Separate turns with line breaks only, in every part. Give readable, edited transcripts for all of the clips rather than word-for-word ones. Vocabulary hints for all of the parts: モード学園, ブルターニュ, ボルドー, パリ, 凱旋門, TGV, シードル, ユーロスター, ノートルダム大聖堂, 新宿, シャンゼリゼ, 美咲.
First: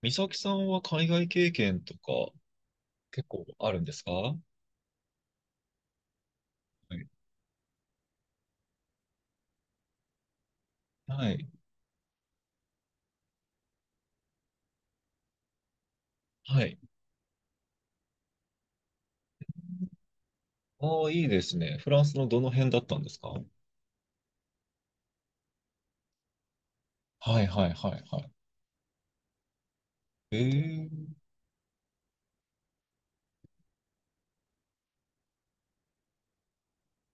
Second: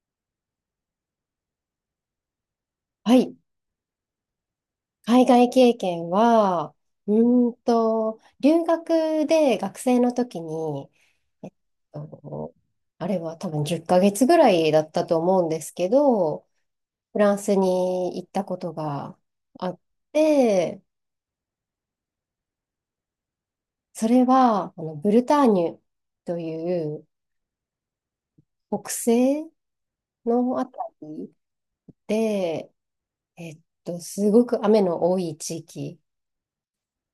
美咲さんは海外経験とか
は
結
い。
構あるんですか？は
海外経験は、
い。
う留学で学生の時に、
は
え
い。
っと、あれは多分10ヶ月ぐらいだったと思うんですけど、
はい。
フランスに行ったことがあって、
ああ、いいですね。フランスのどの辺だったんですか？
それは、ブルターニュという
はいはいはいはい。
北西
え
のあた
え。
りで、すごく雨の多い地域。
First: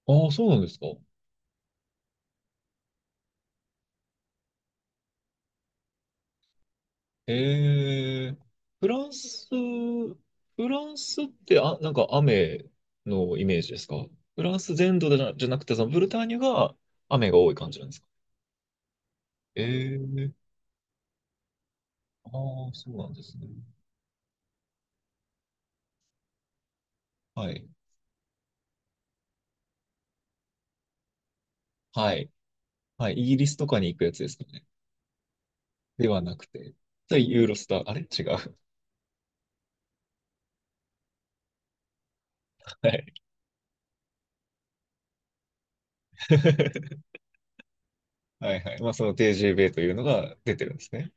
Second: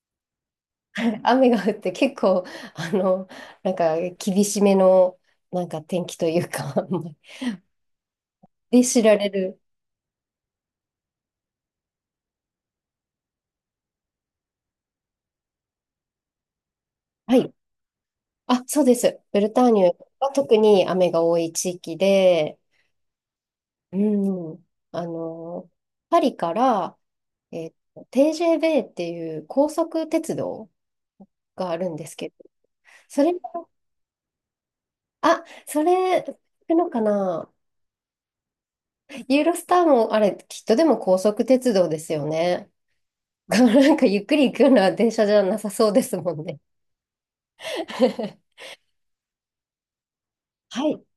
ああ、そうなんですか。
雨が降って結構、あの、なんか厳しめの、なんか天気というか
ええ。
で
フ
知
ラン
られ
ス、
る。
フランスってなんか雨のイメージですか？フランス全土でなじゃなくて、そのブルターニュが雨
は
が多
い。
い感じなんですか？
あ、そうです。ブルターニュ
え
は
え。
特に雨が多い地域
あ
で、
あ、そうなんですね。
うん、パリから、
はい。
t ベ v っていう高速鉄道があるんで
は
す
い。
けど、
はい。
そ
イ
れ
ギ
が、
リスとかに行くやつですかね。
あ、そ
では
れ、行
なくて、
くのか
ユー
な。
ロスター、あれ違う。
ユーロスターも、あれ、きっとでも高速鉄道ですよ ね。
はい。
なんかゆっくり行くような電車じゃなさそうですもんね。
はい はい。まあ、その TGV というのが出てるんで
は
す
い、
ね。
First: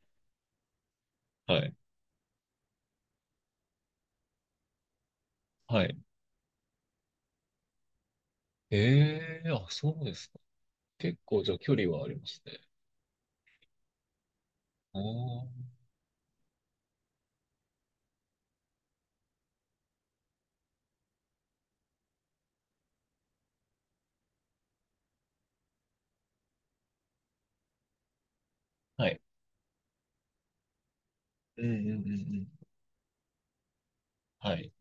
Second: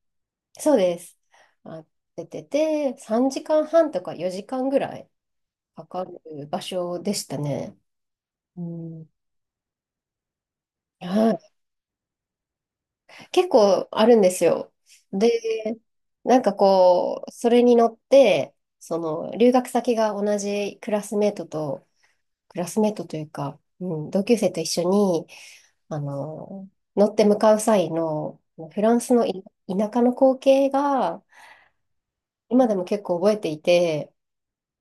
そうです。
はい。
あ、出てて、3時間半とか4時間ぐらい
は
か
い。
かる場所でしたね。うん、
ええー、あ、そうですか。結
は
構、じ
い、
ゃあ距離はありますね。
結構あるんですよ。
あ
で、
あ。
なんかこう、それに乗って、その留学先が同じクラスメートと、クラスメートというか、うん、同級生と一緒に、あの、乗って向かう際のフラン
は
ス
い。
の田舎の光景が
うんうんうんうん。
今でも結構覚えていて、
はい。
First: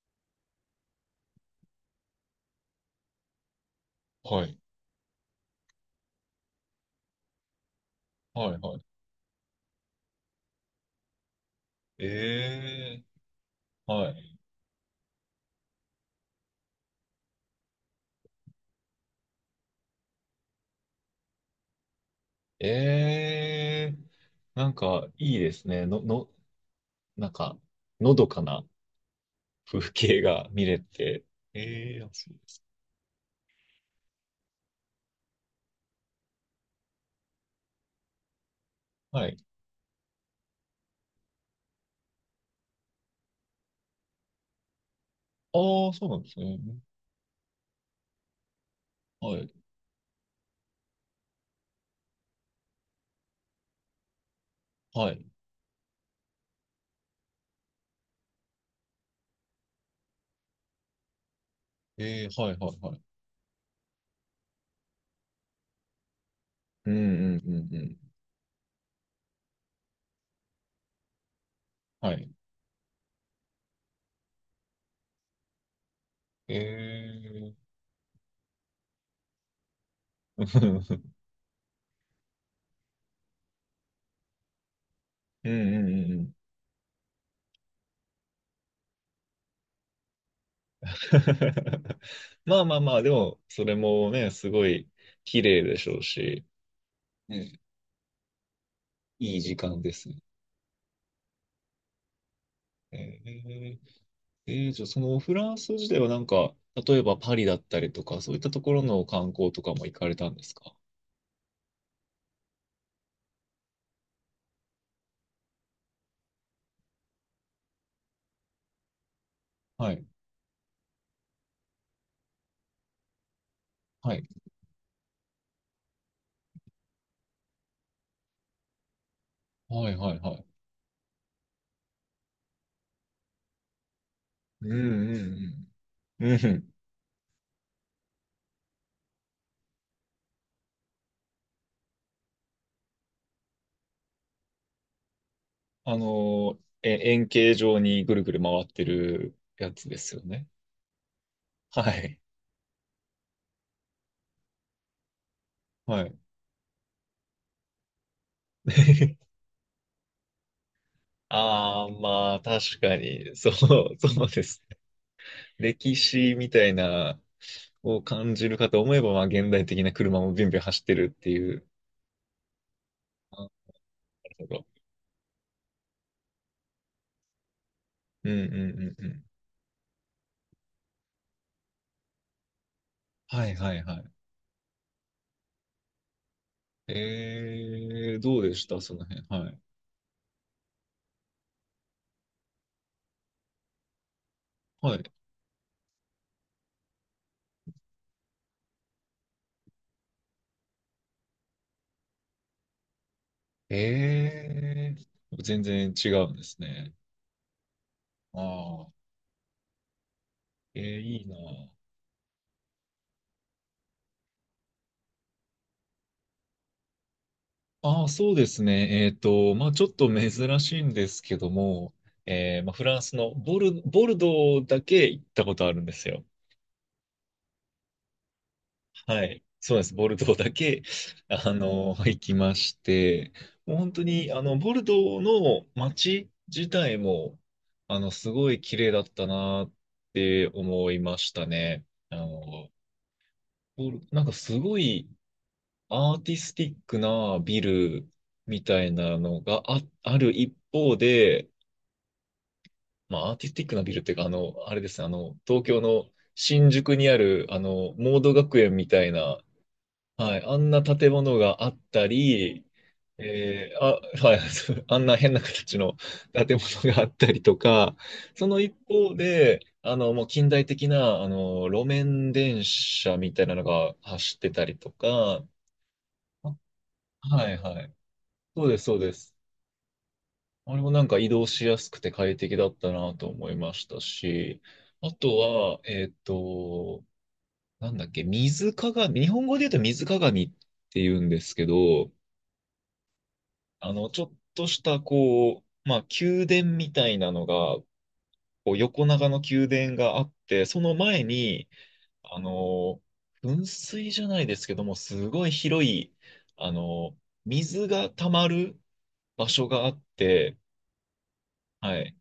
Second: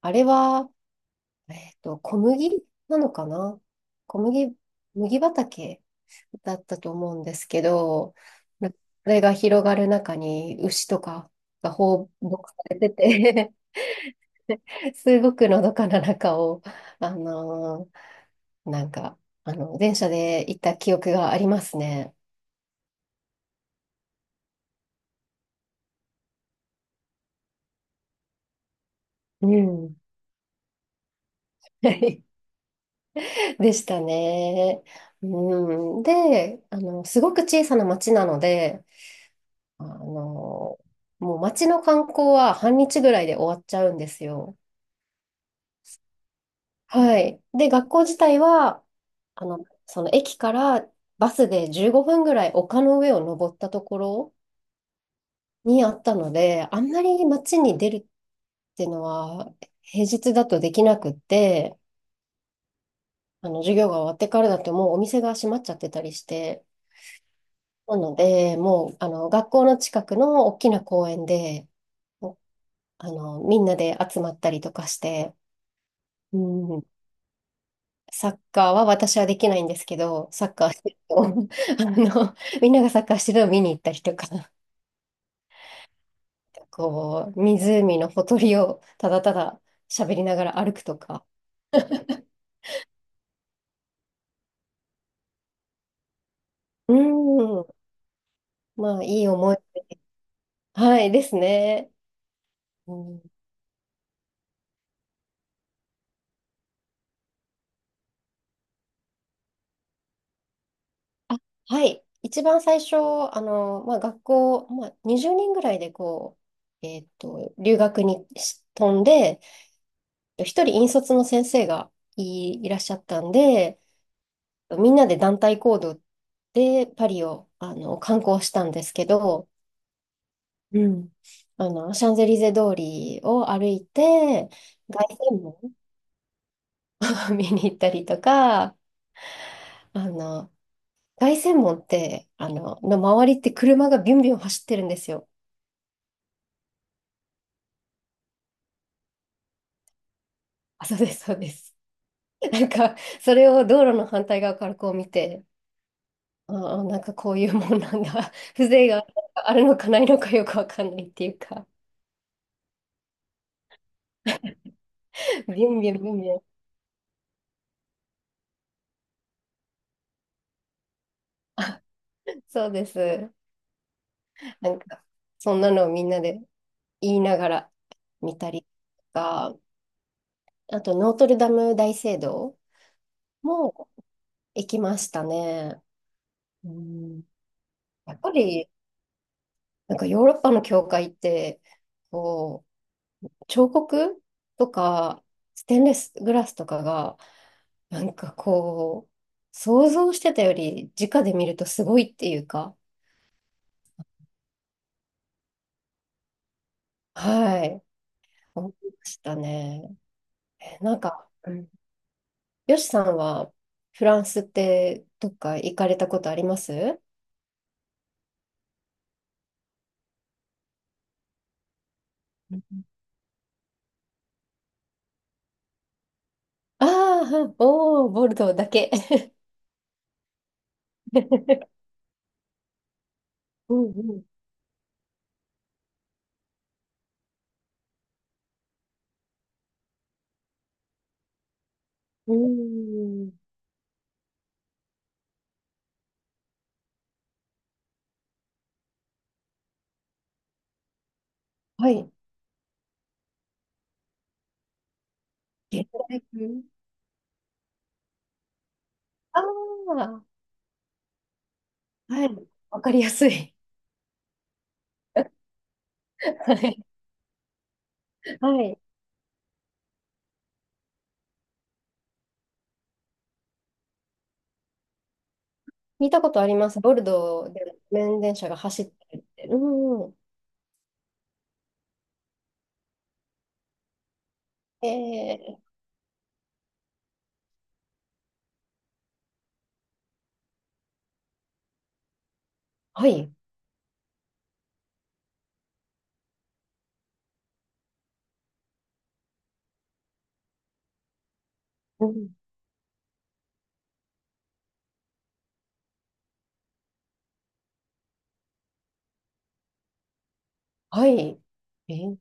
あれは、小麦なのかな、小
は
麦、
い。
麦畑だったと思うんですけど、
はい
なそ
はい。
れが広がる中に牛とかが放牧されて
ええ
て
ー、はい。
すごくのどかな中を、あのなんか、電車で行った記憶がありますね。
ええー、なんか、いいですね。なんか、のどかな
う
風
ん。
景が見れて。ええー、あ、そう です。
でしたね。うん、で、すごく小さな町なので、
はい。
あの、もう町の観光は半日ぐらいで終わっちゃうんですよ。
ああ、そうなんですね。
はい。で、学校自体は、
はい。
その駅からバスで15分ぐらい丘の上を登ったところ
はい。
にあったので、あんまり街に出るっていうのは平日だとできなくって、
えー、はいはいはい。
授業が終わってからだともうお店が閉まっちゃってたりして、
うんうんうんうん。
なので、もう、学校の近くの大きな公園で、
はい。
もうあの、みんなで集まったりとかして、
え
うん、
ー、
サッカーは私はできないんですけど、サッカーしてる と、みんながサッカーしてるのを見に行ったりとか、
うんうんうんうん。
こう、湖のほとりをただただ喋りながら歩くとか、
まあまあまあ、でも、それもね、すごい綺麗でしょうし、
う
ね、
ん、まあ、いい
いい
思
時
い、
間ですね。
はい、ですね。う
え
ん。
ー、じゃあ、そのフランス自体はなんか、例えばパリだったりとか、そういったところの観光とかも行かれたんですか？
あ、はい。一番最初、まあ、学校、まあ、20人ぐらいでこう、留学に飛んで、
はい。
一人引率の先生がいらっしゃったんで、
はい。
みんなで団体行動でパリを、観光したんですけど、
はいはいはい。
うん。シャンゼリゼ通りを歩いて、
うんう
凱旋門を
んうん。うん。
見に行ったりとか、あの、凱旋門って、の周りって車がビュンビュン走ってるんですよ。
あの、円形状にぐるぐる回ってるやつですよね。
あ、そうです、そうです。
はい。
なんか、それを道路の反対側からこう見て、
はい。
ああ、なんかこういうもんなんだ。風情が あるのかないのかよくわかんないっていうか、
ああ、まあ、確かに、そう、そうです。
ビュンビュ
歴
ンビュンビ
史
ュン。
みたいな、を感じるかと思えば、まあ、現代的な車もビュンビュン走ってるっていう。
そうです。
あ、なるほど。
なんか、そんなのをみんなで言いながら
うん
見
う
た
んう
りと
んうん。
か、あと、ノートルダム大聖堂
はいはい
も
はい。
行きましたね。うん、や
え
っ
ー、
ぱ
どうでし
り、
たその辺。はい。
なんかヨーロッパの教会って、こう、彫刻と
はい。
か、ステンレスグラスとかが、なんかこう、想像してたより直で見るとすごいっていうか、
えー、全然違うんですね。
はい、思い
ああ、
ましたね。
えー、
なん
いい
か、
な。
うん、よしさんはフランスってどっか行かれたことあります？
ああ、そうですね。まあ、ちょっと珍しいんですけども、まあ、フランスのボルドーだけ行ったことあるんですよ。
ああー、はい、おー、ボルドーだけ。
は い。そうです。ボルドーだけ、あの、行きまして、も
う
う本当
ん
に、あの、ボルドーの街自体も、あの、すごい綺麗だったなって思いましたね。あ
う
の、
ん。うーん。
なんかすごいアーティスティックなビルみたいなのがある一方で、
はい。
まあ、アーティスティックなビルっていうか、あの、あれですね、あの、東京
現
の
代風
新宿にある、あの、モード学園みたいな、
ああー、
はい、あんな建物があった
はい。
り、
わかりやすい。
あ、はい、あんな変な形の
は
建
い。
物があったりとか、その
は
一
い。
方で、あの、もう近代的な、あの、路面電車みたいなのが走ってたりとか、
聞いたことあり
あ、
ます。ボルド
は
ー
い、
で
はい。
路面電車が
そうで
走
す、
っ
そうで
てるっ
す。
て。うん。
あれもなんか移動しやすくて快適だったなと思いましたし、あと
ええ、
は、なんだっけ、水鏡、日本語で言うと水鏡って言うんですけど、
はい。
あの、ちょっとした、こう、まあ、宮殿みたいなのが、こう横長の宮殿があって、その前に、
うん。
あの、噴水じゃないですけども、すごい広い、あの、水が溜まる場所があって、
はい。え
はい。
ー、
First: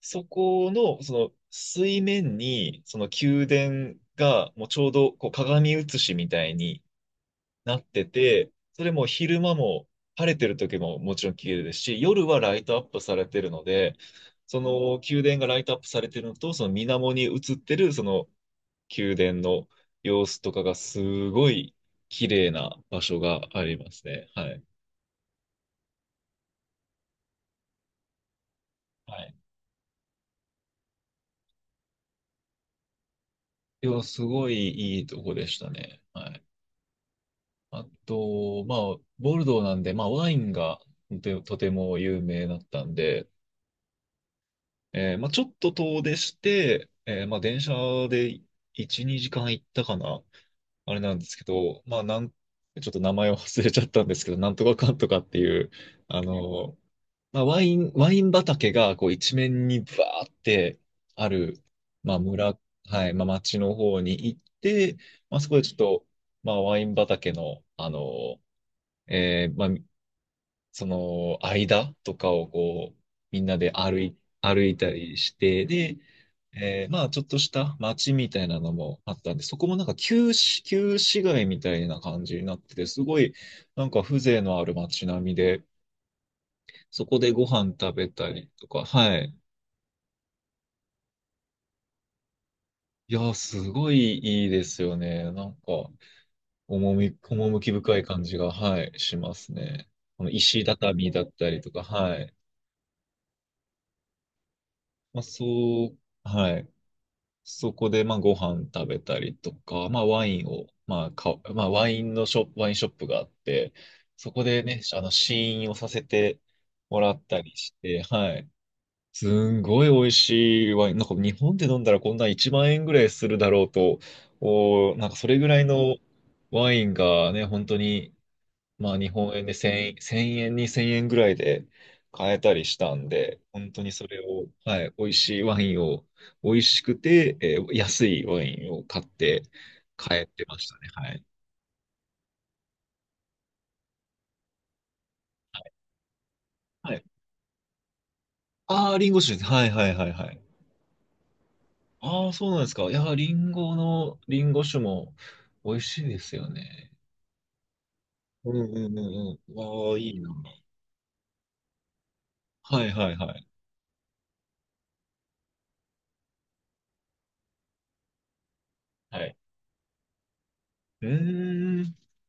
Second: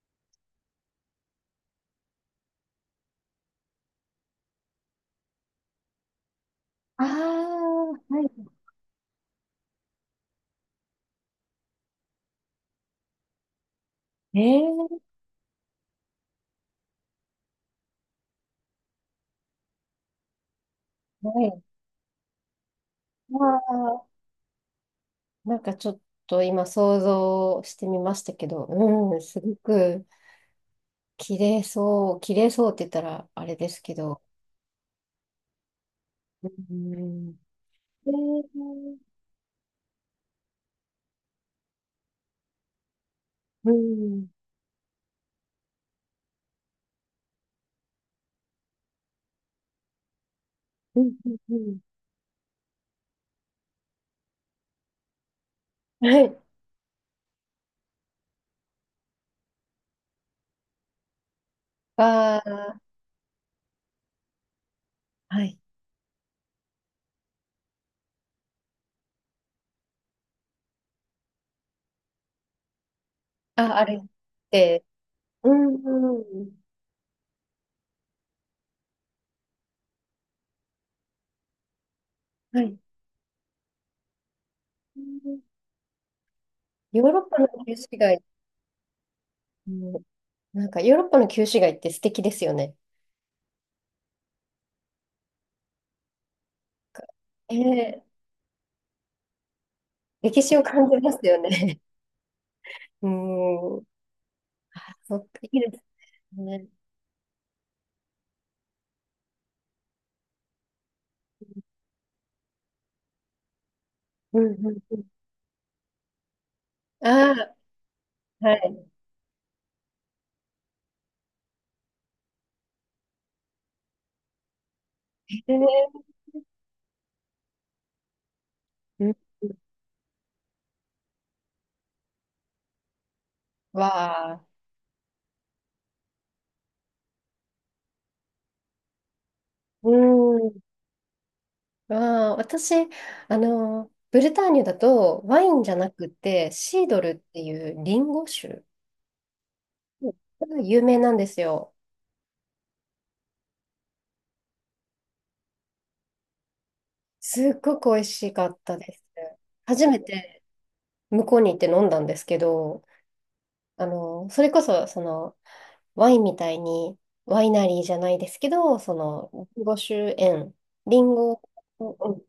そこの、その水面に、その宮殿が、もうちょうどこう鏡写しみたいに
ああ
なって
ー、は
て、それも昼間も晴れてる時ももちろん綺麗ですし、夜はライトアップされてるので、
い。え
その
ー、
宮殿がライトアップされてるのと、その水面に映ってるその宮殿の様子とかがす
は
ご
い。
い綺麗な場所があ
あ
ります
あ、
ね。はい。
なんかちょっと今想像してみましたけど、
は
うん、
い。
すごく綺麗そう、綺麗そうって言ったらあれです
い
け
や、
ど、
すごいいいとこでしたね。はい。
うん、
あ
え、
と、まあ、ボルドーなんで、まあ、ワインがとても有名だったんで、
うん、うん、
まあ、ちょっと遠出して、まあ、電車で1、2時間行ったかな、あれ
うん、
なんですけ
うん、
ど、まあ、ちょっと名前を忘れちゃったんですけど、なんとかかんとかっていう、あ
はい、
の、まあ、ワイン畑がこう一面にバーってある、まあ、
あ
村、
ー、
はい、まあ、町の方に行って、まあ、
は
そこ
い、
でちょっと、まあ、ワイン畑の、あの、まあ、その間とかをこう、みんなで
あ、あれっ
歩い
て、
たりし
う
て、
ん、
で、
うん、
まあ、ちょっとした街みたいなのもあったんで、そこもなんか旧市街みたいな感じになっ
は
て
い、
て、すごいなんか風情のある街並みで、
ヨ
そ
ー
こ
ロッ
で
パ
ご
の
飯
旧市
食べ
街、
たりとか、はい。
なんかヨーロッパの旧市街って素敵ですよね。
いやー、すごいいいですよね。なんか、
え
趣深い
ー、
感じが、はい、しますね。この
歴史を
石
感じ
畳
ま
だ
す
っ
よ
たりと
ね。
か、はい。
うーん。そ
ま
っ
あ、
か、いいで
そう、
す
は
ね。
い。そこで、まあ、ご飯食べたりとか、まあ、ワインを、まあ、まあ、ワインショップがあって、そ
う
こ
ん
で
うん
ね、
う
あ
ん。
の、試飲をさせてもらったり
あ
して、は
あ、
い。
はい。
すんごい美味しいワイン。なんか日本で飲んだらこんな1万円ぐらいするだろうと、おー、なんかそれ
え
ぐらいの
ー、
ワインがね、本当にまあ
う
日
ん
本円
う
で
ん、
1000円、1000円、2 0円ぐらいで買えたりしたんで、本当
わ
にそれを、
あ、
はい、美味しいワインを、美味しくて、安いワインを買って
う
帰ってまし
ん。
たね。はい。
わあ、私、ブルターニュだとワインじゃなくてシー
は
ド
い。
ルっていうリンゴ酒
ああ、リンゴ酒です。はいはいはいはい。
が有名なんですよ。
ああ、そうなんですか。いやリンゴ酒も美味しいですよね。
すっごく美味しか
う
っ
んう
たで
んう
す。
んうん。
初
ああ、
め
いいな。
て向こうに行って飲んだんですけ
は
ど、
いはいはい。
それこそ、その、ワインみたいに、ワイナリーじゃないですけど、そ
は
の、
い。
リンゴ酒園、リ
う
ンゴ
ーん。
うん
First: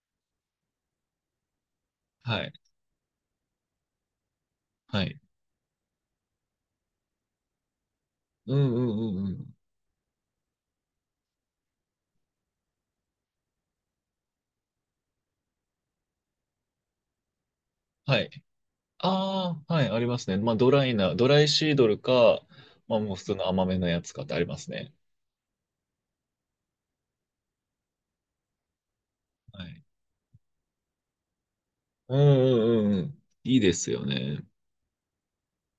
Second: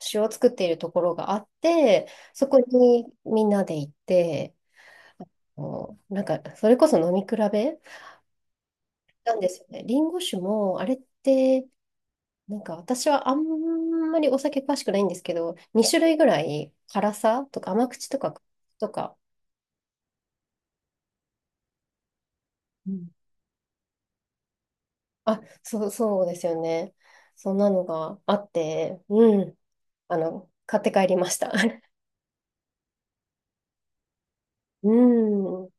酒を作っているところがあって、
は
そ
い。
こにみんなで行って、
はい。
もうなんか、それこそ飲み比べ
うんうんうんう
なん
ん。
ですよね。リンゴ酒も、あれって、なんか私はあんまりお酒詳しくないんですけど、2種類ぐらい辛さとか甘口と
はい。
か、とか、
ああ、はい、ありますね。まあ、ドライシードルか、
う
まあ、
ん、
もう普通の甘めのやつかってありますね。
あ、そう、そうですよね。そんなのがあって、うん。
はい。
買って帰りました。
うんうんうんうん。いいですよね。
うん。